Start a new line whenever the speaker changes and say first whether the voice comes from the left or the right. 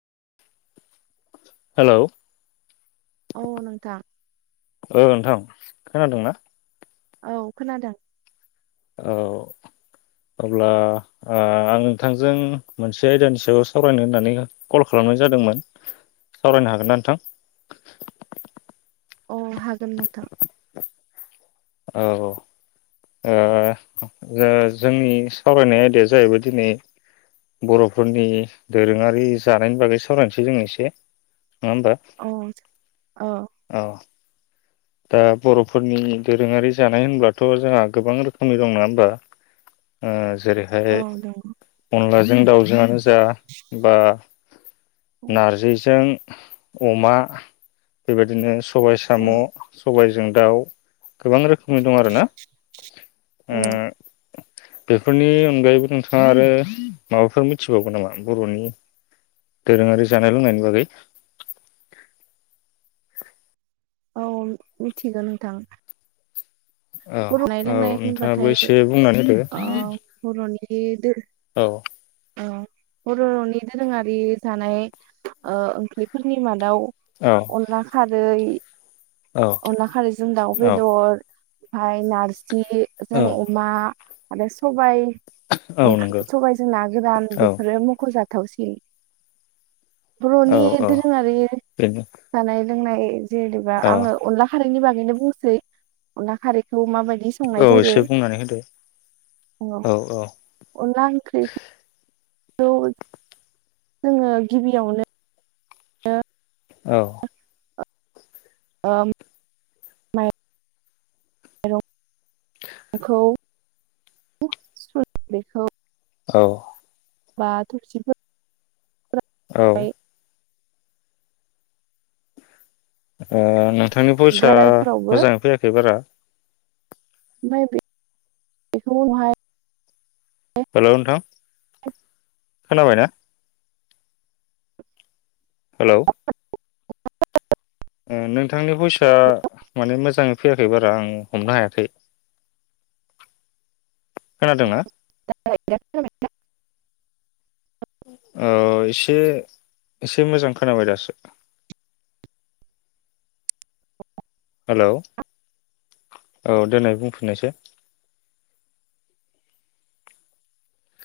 left: Hello
right: औ नोंथां।
left: ओ नोंथां खोनादोंना?
right: औ खोनादों।
left: औ अब्ला आं नोंथांजों मोनसे आयदानि सायाव सावरायनो होननानै कल खालामनाय जादोंमोन। सावरायनो हागोन ना नोंथां?
right: अ हागोन नोंथां।
left: औ ओ जोंनि सावरायनाय आयदाया जाहैबाय दिनै बर'फोरनि दोरोङारि जानायनि बागै सावरायनोसै जोंङो एसे। नङा होमबा?
right: औ औ
left: औ दा बर'फोरनि दोरोङारि जानाय होनब्लाथ' जोंहा गोबां रोखोमनि दं नङा होमबा? ओ जेरैहाय
right: औ दङ
left: अनला जों दाउजोंनो जा बा नारजिजों अमा बेबायदिनो सबाय
right: औ
left: साम' सबायजों दाउ। गोबां रोखोमनि दं आरोना। ओ
right: औ
left: बेफोरनि अनगायैबो नोंथाङा आरो माबाफोर मिथिबावगोन नामा बर'नि दोरोङारि जानाय लोंनायनि बागै?
right: औ मिथिगो नोंथां।
left: ओ
right: बर' जानाय
left: औ
right: लोंनाय
left: नोंथाङाबो
right: होनबाथाय
left: एसे बुंनानै होदो।
right: ए दो
left: औ।
right: ओ बर' रावनि दोरोङारि जानाय ओ ओंख्रिफोरनि मादाव
left: औ
right: अनला खारै
left: औ
right: अनला खारै जों दाउ बेदर हाय नारजि जि
left: औ
right: जों अमा आरो सबाय
left: औ नंगौ
right: ओंख्रि सबायजोंना गोरान
left: औ
right: बेफोरो मख'जा थावसिन।
left: औ
right: बर'नि
left: औ
right: दोरोङारि
left: बेनो
right: जानाय लोंनाय जेनेबा
left: औ
right: आङो अनला खारै नि बागैनो बुंसै अनला खारि खौ माबायदि संनाय
left: औ
right: जायो।
left: एसे बुंनानै होदो औ
right: [unintelligible] अनला ओंख्रि खौ जोङो गिबियावनो नो
left: औ।
right: ओम [unintelligible]
left: औ।
right: बा थुसिफोर
left: औ। ओ नाथाइ नोंनि फइसा
right: ग्राइडारफोरावबो
left: मोजाङै फैयाखै बारा।
right: ओमफाय बेखौ उनावहाय
left: हेलौ नोंथां
right: [unintelligible]
left: खोनाबायना? हेलौ ओ नोंथांनि बइसा माने मोजाङै फैयाखै बारा आं हमनो हायाखै। खोनादोंना?
right: [unintelligible]
left: औ एसे एसे मोजां खोनाबाय दासो। हेलौ औ देनाय बुंफिननायसाय।